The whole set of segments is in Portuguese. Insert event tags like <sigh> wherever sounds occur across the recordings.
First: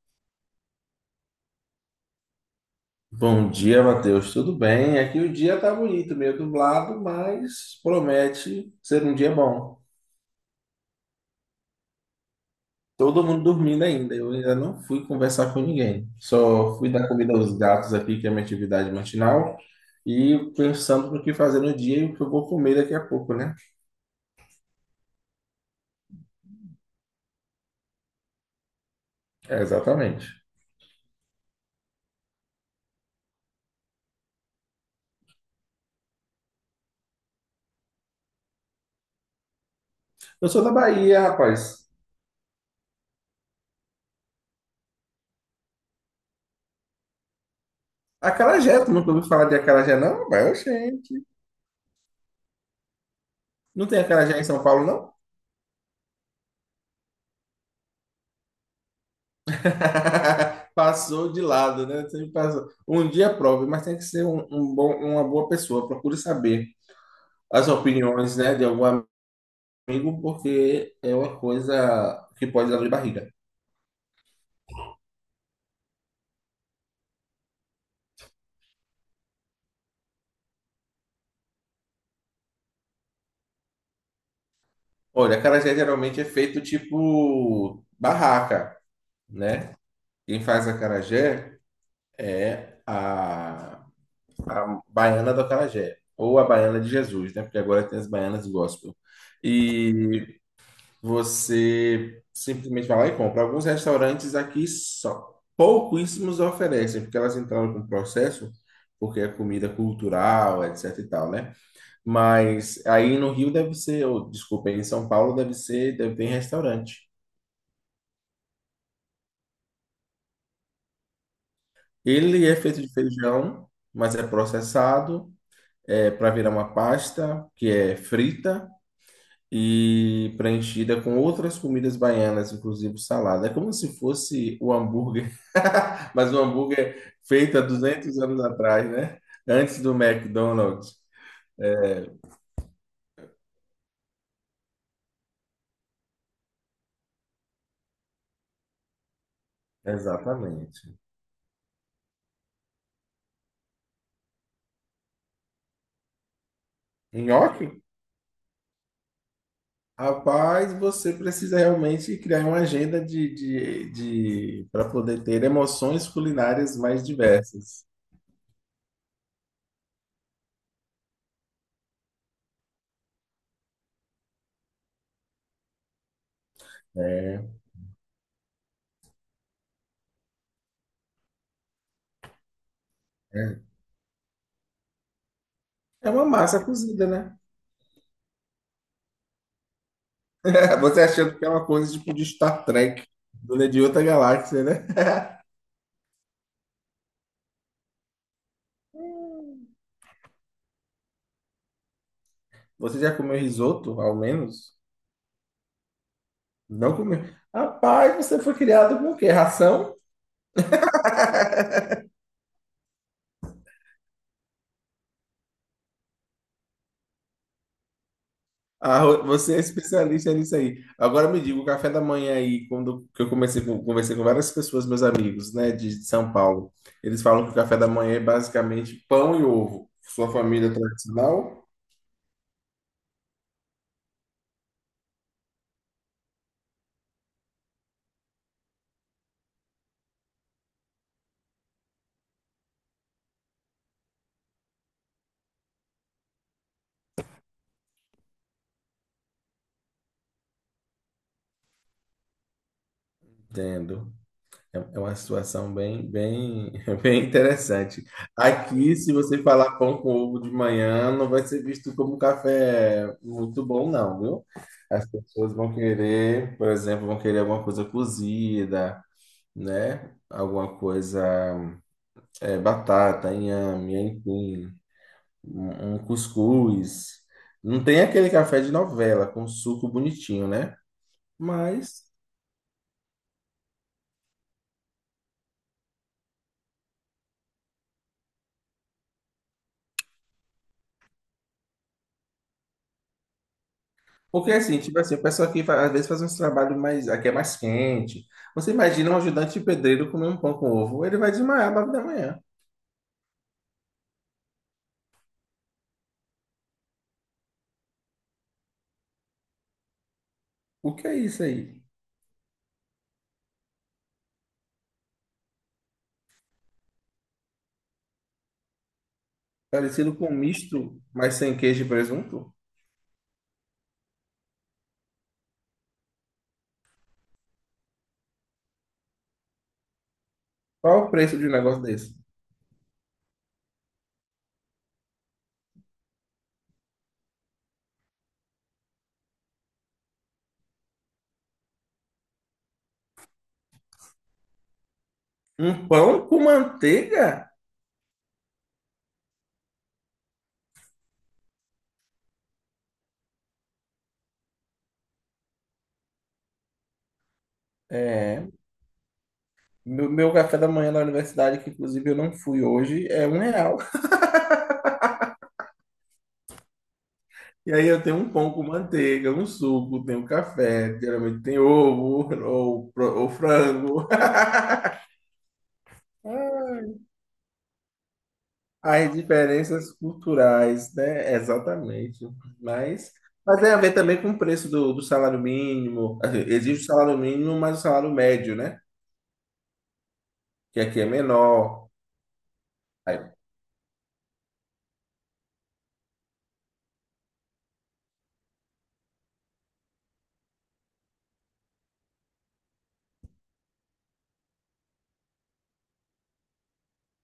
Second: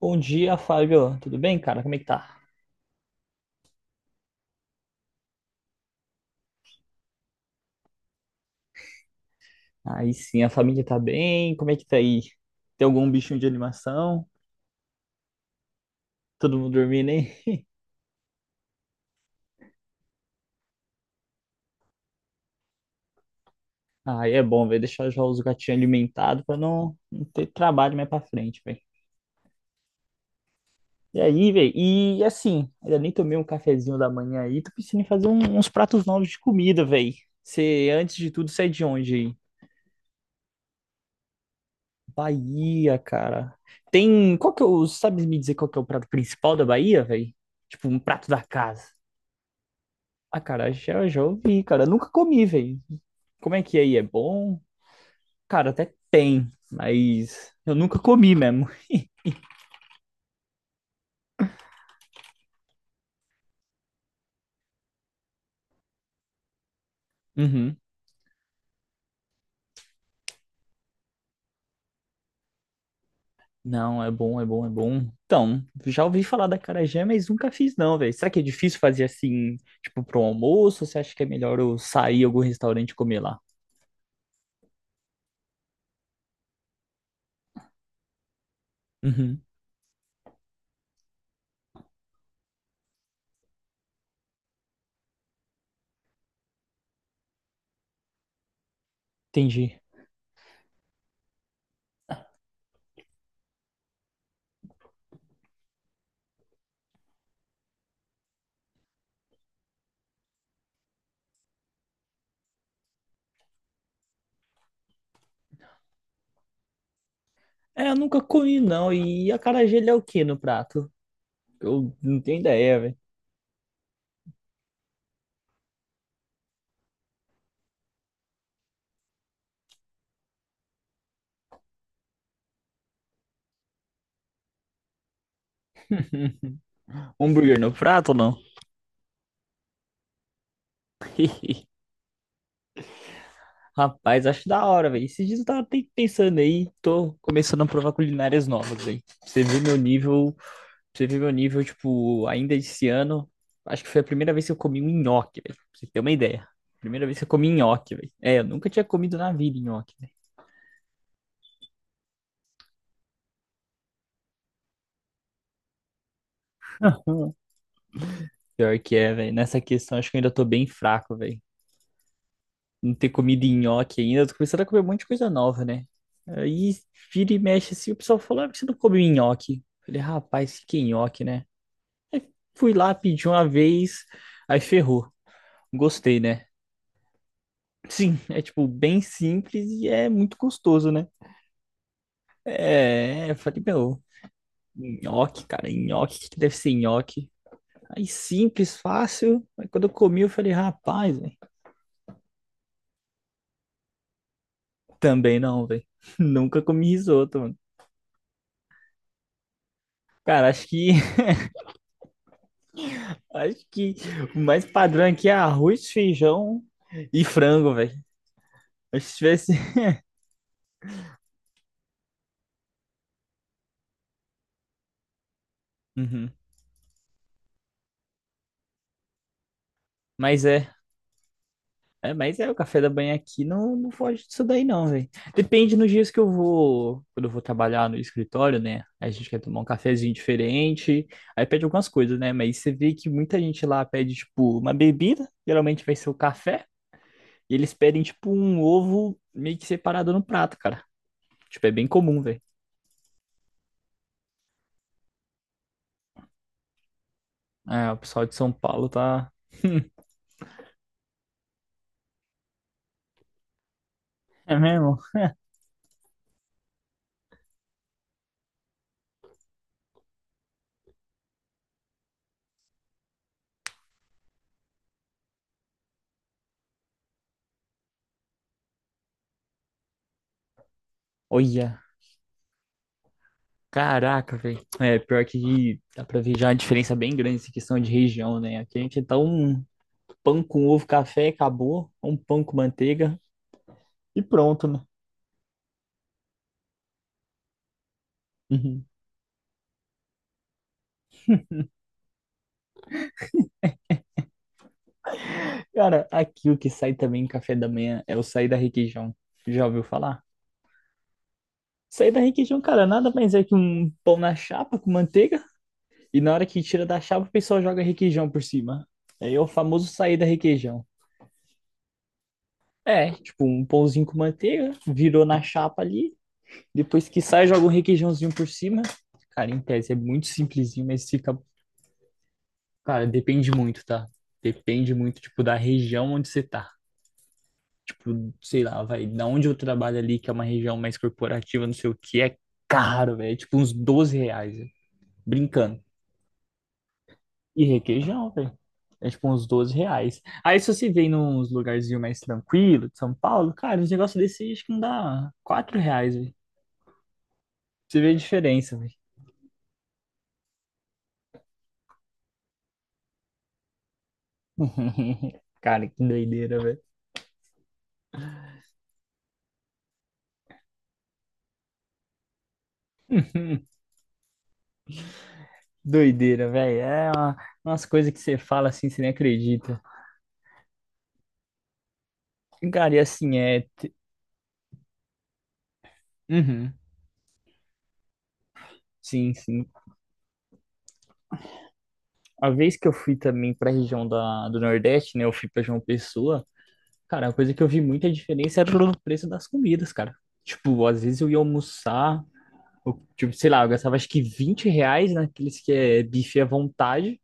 Bom dia, Fábio. Tudo bem, cara? Como é que tá? Bom dia, Matheus. Tudo bem? Aqui o dia tá bonito, meio nublado, mas promete ser um dia bom. Aí sim, a família tá bem. Como é que tá aí? Tem algum Todo bichinho mundo de dormindo ainda. animação? Eu ainda não fui conversar com ninguém. Todo Só mundo fui dar dormindo, hein? comida aos gatos aqui, que é a minha atividade matinal, e pensando no que fazer no dia e o que eu vou comer daqui a pouco, né? Aí é bom, velho. Deixar já os gatinhos alimentados pra não ter trabalho mais pra frente, velho. É, exatamente. E aí, velho? E assim, ainda nem tomei um cafezinho da manhã aí. Tô pensando em uns pratos novos de comida, velho. Você, antes de tudo, sai de onde aí? Eu sou da Bahia, rapaz. Bahia, cara. Tem. Qual que é o. Sabe me dizer qual que é o prato principal da Bahia, velho? Tipo, um prato da Acarajé, casa. tu nunca ouviu falar de acarajé, não? Mas, Acarajé eu gente, já ouvi, cara. Nunca comi, velho. Como é que é não aí? tem É acarajé em bom? São Paulo, não? Cara, até tem, mas eu nunca comi mesmo. <laughs> Passou de lado, né? Sempre passou. Um dia prove, mas tem que ser uma boa pessoa. Procure saber as Uhum. opiniões, né, de algum amigo, porque é uma coisa que pode dar dor de barriga. Não, é bom, é bom, é bom. Então, já ouvi falar da acarajé, mas nunca fiz não, velho. Será que é difícil fazer assim, tipo, pro almoço? Ou você acha que é melhor eu sair em algum restaurante e comer lá? Olha, acarajé geralmente é feito tipo barraca, Uhum. né? Quem faz acarajé é a baiana do acarajé, ou a baiana de Jesus, né? Porque agora tem as baianas gospel. Entendi. E você simplesmente vai lá e compra. Alguns restaurantes aqui só pouquíssimos oferecem, porque elas entraram com processo, porque é comida cultural, etc e tal, né? Mas aí no Rio deve ser, ou desculpa, em São Paulo deve ser, deve ter em restaurante. É, eu nunca comi não. E acarajé ele é o que no prato? Eu não tenho Ele é ideia, feito de velho. feijão, mas é processado, é para virar uma pasta que é frita e preenchida com outras comidas baianas, inclusive salada. É como se fosse o hambúrguer, <laughs> mas o hambúrguer Hambúrguer feito há no prato ou 200 não? anos atrás, né? Antes do McDonald's. Rapaz, acho da hora, velho. Esses dias eu tava até pensando aí, tô começando a provar culinárias novas, velho. Pra Você viu meu nível, pra Exatamente. Você viu meu nível, tipo, ainda esse ano. Acho que foi a primeira vez que eu comi um nhoque, velho. Pra você ter uma ideia. Primeira vez que eu comi Nhoque? nhoque, velho. É, eu nunca tinha comido na vida nhoque, velho. Rapaz, você precisa realmente criar uma agenda para poder ter emoções culinárias mais <laughs> diversas. Pior que é, velho. Nessa questão, acho que eu ainda tô bem fraco, velho. Não ter comido nhoque ainda. Eu tô começando a comer um monte de coisa nova, né? Aí vira e É mexe assim, o pessoal fala, ah, por que você não come nhoque? Eu Falei, rapaz, que nhoque, né? Aí fui lá, pedi uma é vez, aí ferrou. É Gostei, uma né? massa cozida, né? Sim, é tipo bem simples e é muito <laughs> gostoso, Você né? achando que é uma coisa tipo de Star Trek, É, eu falei, de meu, outra galáxia, né? nhoque, cara, nhoque, o que que deve ser nhoque? Aí simples, fácil. Aí quando eu comi, eu falei, rapaz, velho, Você já comeu risoto, ao menos? também não, velho. <laughs> Nunca comi Não comeu. risoto, mano. Rapaz, você foi criado com o quê? Ração? Cara, acho que <laughs> acho que o mais padrão aqui é arroz, feijão e frango, velho. Acho que se tivesse. Você é <laughs> especialista nisso aí. Agora me diga, o café da manhã aí, quando que eu comecei com, conversei com várias pessoas, meus amigos, né, de Uhum. São Paulo, eles falam que o café da manhã é basicamente pão e ovo. Sua Mas família é. é tradicional? É, mas é, o café da manhã aqui não foge disso daí não, velho. Depende nos dias que eu vou, quando eu vou trabalhar no escritório, né? A gente quer tomar um cafezinho diferente, aí pede algumas coisas, né? Mas você vê que muita gente lá pede, tipo, uma bebida, geralmente vai ser o café, e eles pedem, tipo, um ovo meio que separado no prato, cara. Tipo, é bem comum, velho. Entendo. É uma situação bem, bem, <laughs> bem É, o interessante. pessoal de São Paulo Aqui, se tá... você falar pão com ovo de manhã, não vai ser visto como um café muito bom, não, viu? É mesmo? As pessoas vão querer, por exemplo, vão querer alguma coisa cozida, né? Alguma coisa, é, batata, inhame, enfim, um cuscuz. Não tem aquele café de novela com suco bonitinho, né? Olha, Mas caraca, velho. É, pior que dá pra ver já a diferença bem grande essa questão de região, né? Aqui a gente é tão pão com ovo, café, acabou. Um pão com manteiga e Porque pronto, assim, né? tipo assim, o pessoal aqui às vezes faz uns trabalhos mais, aqui é mais quente. Você Uhum. imagina um ajudante de pedreiro comer um pão com ovo, ele vai desmaiar às 9 da manhã. Cara, aqui o que sai também em café da manhã é o sair da requeijão. Já ouviu falar? O que é isso aí? Sair da requeijão, cara, nada mais é que um pão na chapa com manteiga e na hora que tira da chapa o pessoal joga requeijão por cima. Aí é o famoso Parecido sair da com um requeijão. misto, mas sem queijo e presunto? É, tipo, um pãozinho com manteiga, virou na chapa ali, depois que sai joga um requeijãozinho por cima. Cara, em tese é muito simplesinho, Qual mas o fica. preço de um negócio desse? Cara, depende muito, tá? Depende muito, tipo, da região onde você tá. Tipo, sei lá, vai, da onde eu trabalho ali, que é uma região mais corporativa, não sei o que, é caro, velho. É tipo uns R$ 12, velho. Brincando. Um pão com manteiga? E requeijão, velho. É tipo uns 12 reais. Aí se você vem nos lugarzinhos mais tranquilo de São Paulo, cara, uns negócios desse acho que não dá R$ 4, velho. Você vê a É, diferença, velho. meu café da manhã na universidade, que inclusive eu não fui hoje, é R$ 1. <laughs> Cara, que doideira, velho. E aí eu tenho um pão com manteiga, um suco, tenho café, geralmente tem ovo ou, ou <laughs> frango. <laughs> Doideira, velho. É umas coisas que você fala assim, você nem As acredita. diferenças culturais, né? Exatamente. Cara, e Mas, assim, mas é. tem a ver também com o preço do salário mínimo. Assim, Uhum. existe o salário mínimo, mas o salário médio, né? Sim, sim. Que aqui é menor. A vez que eu fui Aí, também pra região da, do Nordeste, né? Eu fui pra João Pessoa. Cara, a coisa que eu vi muita diferença era o preço das comidas, cara. Tipo, às vezes eu ia almoçar, eu, tipo, sei lá, eu gastava acho que R$ 20 naqueles que é bife à vontade.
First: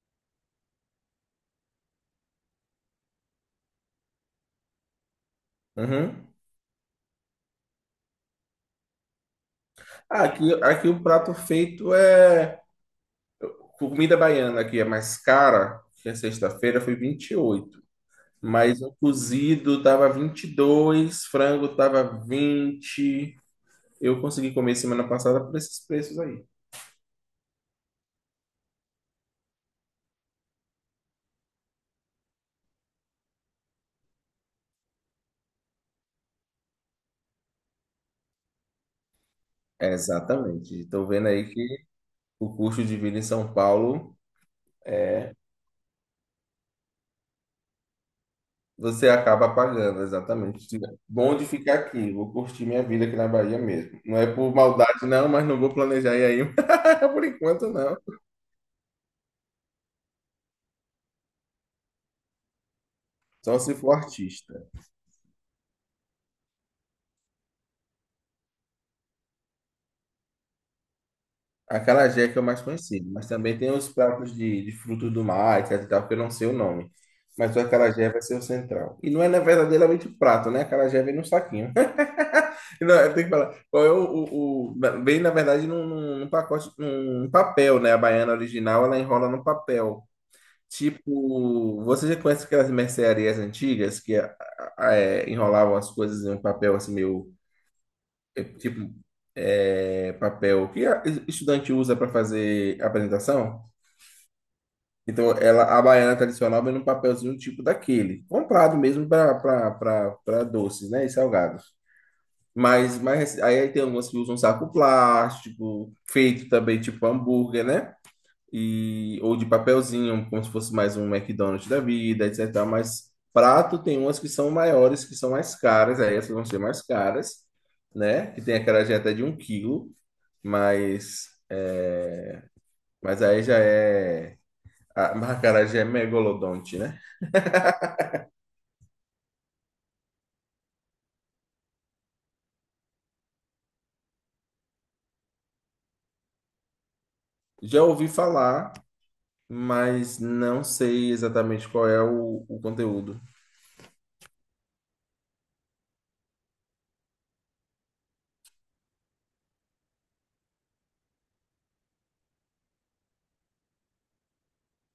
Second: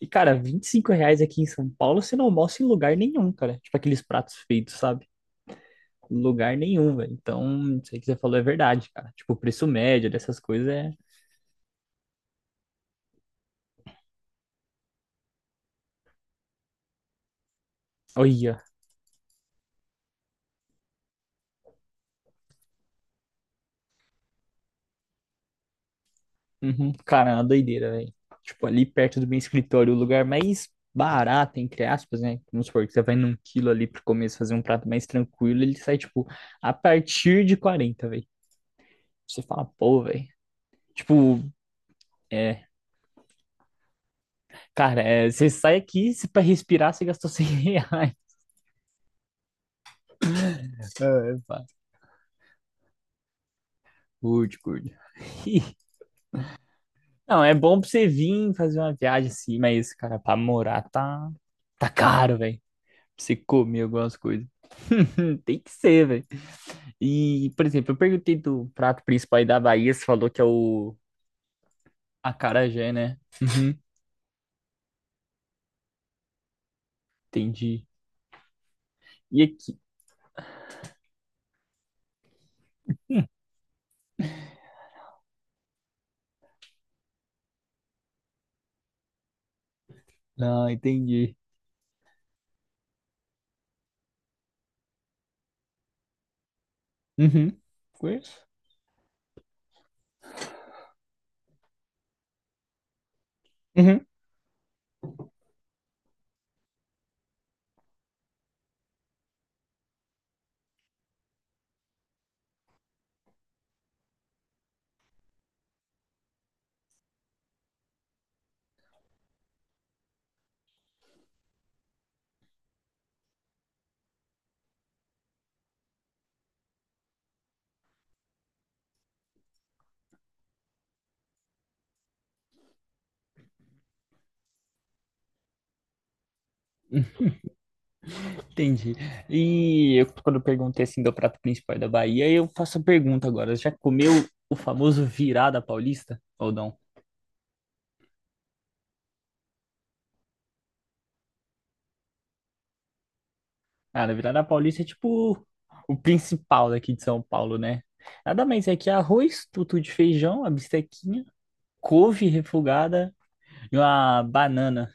E, cara, R$ 25 aqui em São Paulo você não almoça em lugar nenhum, cara. Tipo, aqueles pratos feitos, sabe? uhum. Lugar nenhum, velho. Então, isso aí que você falou é verdade, cara. Tipo, o preço médio Ah, dessas Aqui, coisas aqui é. o prato feito é comida baiana, aqui é mais cara, que é sexta-feira foi 28. Olha. Mas o cozido tava 22, frango tava 20. Eu consegui comer semana passada por esses preços aí. Uhum. Cara, é uma doideira, velho. Tipo, ali perto do meu escritório, o lugar mais barato, entre aspas, né? Vamos supor que você vai num quilo ali pro começo fazer um prato mais tranquilo, ele sai, tipo, a partir de 40 velho. Você fala, pô, velho. Exatamente. Estou vendo Tipo, aí o é. custo de vida em São Paulo Cara, é, é você sai aqui, se pra respirar, você gastou <laughs> R$ 100. você acaba pagando, exatamente. É, Bom de pá. ficar aqui, vou curtir minha vida aqui na Bahia mesmo. Não é por Curte, curte. maldade, não, mas não vou <laughs> planejar ir aí <laughs> por Não, é enquanto, bom pra não. você vir fazer uma viagem assim, mas, cara, pra morar tá caro, velho. Pra você Só se comer for algumas coisas. artista. <laughs> Tem que ser, velho. E, por exemplo, eu perguntei do prato principal aí da Bahia, você falou que é o Acarajé que é o mais acarajé, conhecido, né? mas também tem Uhum, os <laughs> pratos de frutos do mar, etc e tal, que eu não sei o nome. Mas o entendi. acarajé vai ser o central. E não é né, E aqui? verdadeiramente prato, né? Acarajé vem num saquinho. Não, eu tenho que falar. Qual é o- na- Vem, na verdade, num pacote, num papel, né? A baiana original, ela enrola no papel. Não, entendi. Tipo, você já conhece aquelas mercearias antigas que é, enrolavam as coisas em um papel assim meio, Uhum. Conheço. é, tipo, é, papel que estudante usa para fazer apresentação? Uhum, Então, ela, a baiana tradicional vem num papelzinho tipo daquele, comprado mesmo para doces, né? E salgados. Mas, aí tem algumas que usam saco plástico, feito também tipo hambúrguer, né? E, ou de papelzinho, como se fosse mais um McDonald's da vida, etc. Mas prato tem umas que são maiores, que são mais caras, aí essas vão ser mais caras, né? Que tem aquela até de um quilo, mas, é, mas aí já é. A <laughs> a acarajé é megalodonte, né? entendi. E eu, quando eu perguntei assim do prato principal da Bahia, eu faço a pergunta agora. Já comeu o famoso virada paulista? Ou não? Já ouvi falar, mas não sei exatamente qual é o conteúdo. Ah, a virada paulista é tipo o principal daqui de São Paulo, né? Nada mais é que arroz, tutu de feijão, a bistequinha, couve refogada e uma banana.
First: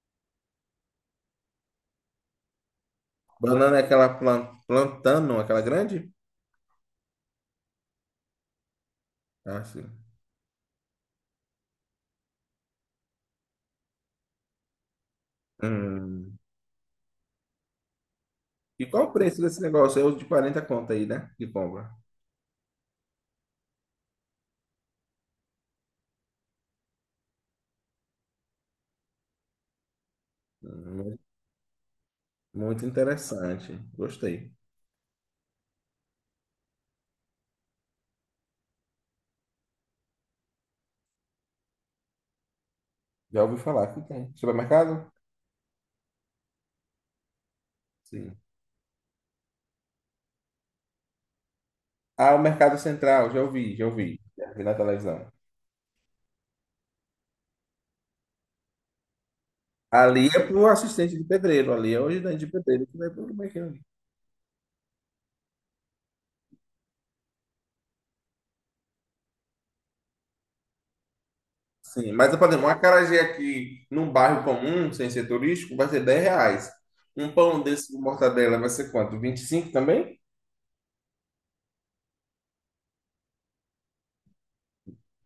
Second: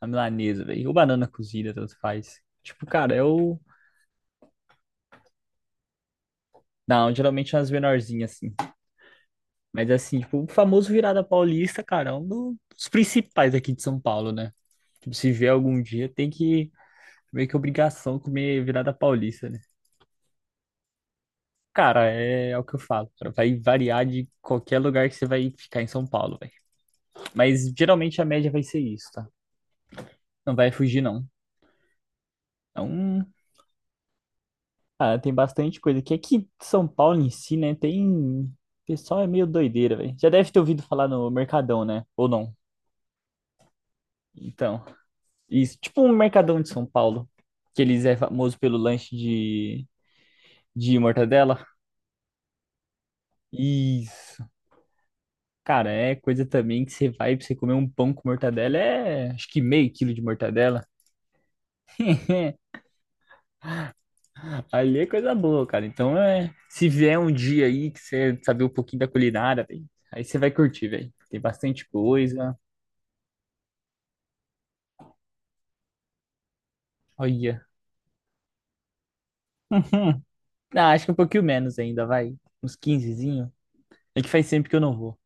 A milanesa, velho. Ou banana cozida, tanto faz. Tipo, cara, eu. Banana é aquela plantano, aquela grande? Não, geralmente é umas menorzinhas, assim. Ah, Mas sim. assim, tipo, o famoso virada paulista, cara, é dos principais aqui de São Paulo, né? Tipo, se vier algum dia, tem Hum. que. Meio que obrigação comer E virada qual o preço paulista, né? desse negócio? É o de 40 conto aí, né? Que compra. Cara, é, é o que eu falo. Cara. Vai variar de qualquer lugar que você vai ficar em São Paulo, velho. Mas geralmente a média vai ser isso, tá? Não vai fugir, Hum, não. Muito Então, interessante. Gostei. ah, tem bastante coisa aqui. Aqui em São Paulo em si, né? Tem. O pessoal é meio doideira, velho. Já deve ter ouvido falar no Mercadão, né? Ou não? Já ouvi falar que tem. Então, Supermercado? isso. Tipo um Mercadão de São Paulo. Que eles é Sim. famoso pelo lanche de mortadela. Ah, o Mercado Central. Já ouvi, já ouvi. Isso. Já vi na televisão. Cara, é coisa também que você vai pra você comer um pão com mortadela. É acho que meio quilo de Ali é pro mortadela. assistente de pedreiro. Ali é o ajudante de <laughs> pedreiro que vai pro mercado. Ali é coisa boa, cara. Então é. Se vier um dia aí que você saber um pouquinho da culinária, velho. Aí você vai curtir, velho. Tem bastante Sim, mas, por coisa. exemplo, um acarajé aqui num bairro comum, sem ser turístico, vai ser R$ 10. Um pão Olha. desse de mortadela vai ser quanto? 25 <laughs> também? Hum, ah, acho que um pouquinho menos ainda, vai. Uns quinzezinho. É que faz sempre que eu não vou.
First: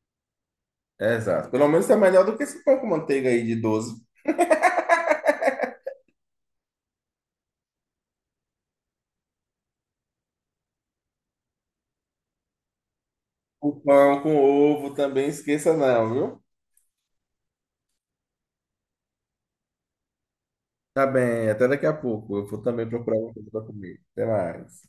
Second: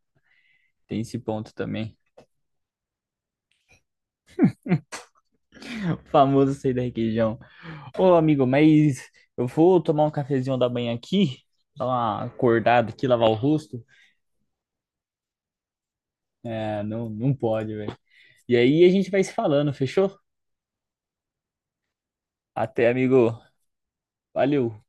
Tem É, esse exato. ponto Pelo menos é também. melhor <laughs> do que esse pão com manteiga aí de 12. O famoso sair da requeijão. Ô, amigo, mas eu vou tomar um cafezinho da manhã aqui, dar uma acordada aqui, lavar o O rosto. pão com ovo também, esqueça não, viu? É, não, não pode, velho. E aí a gente vai se falando, fechou? Tá bem, até daqui a pouco. Eu vou Até, também procurar alguma amigo. coisa para comer. Até Valeu. mais.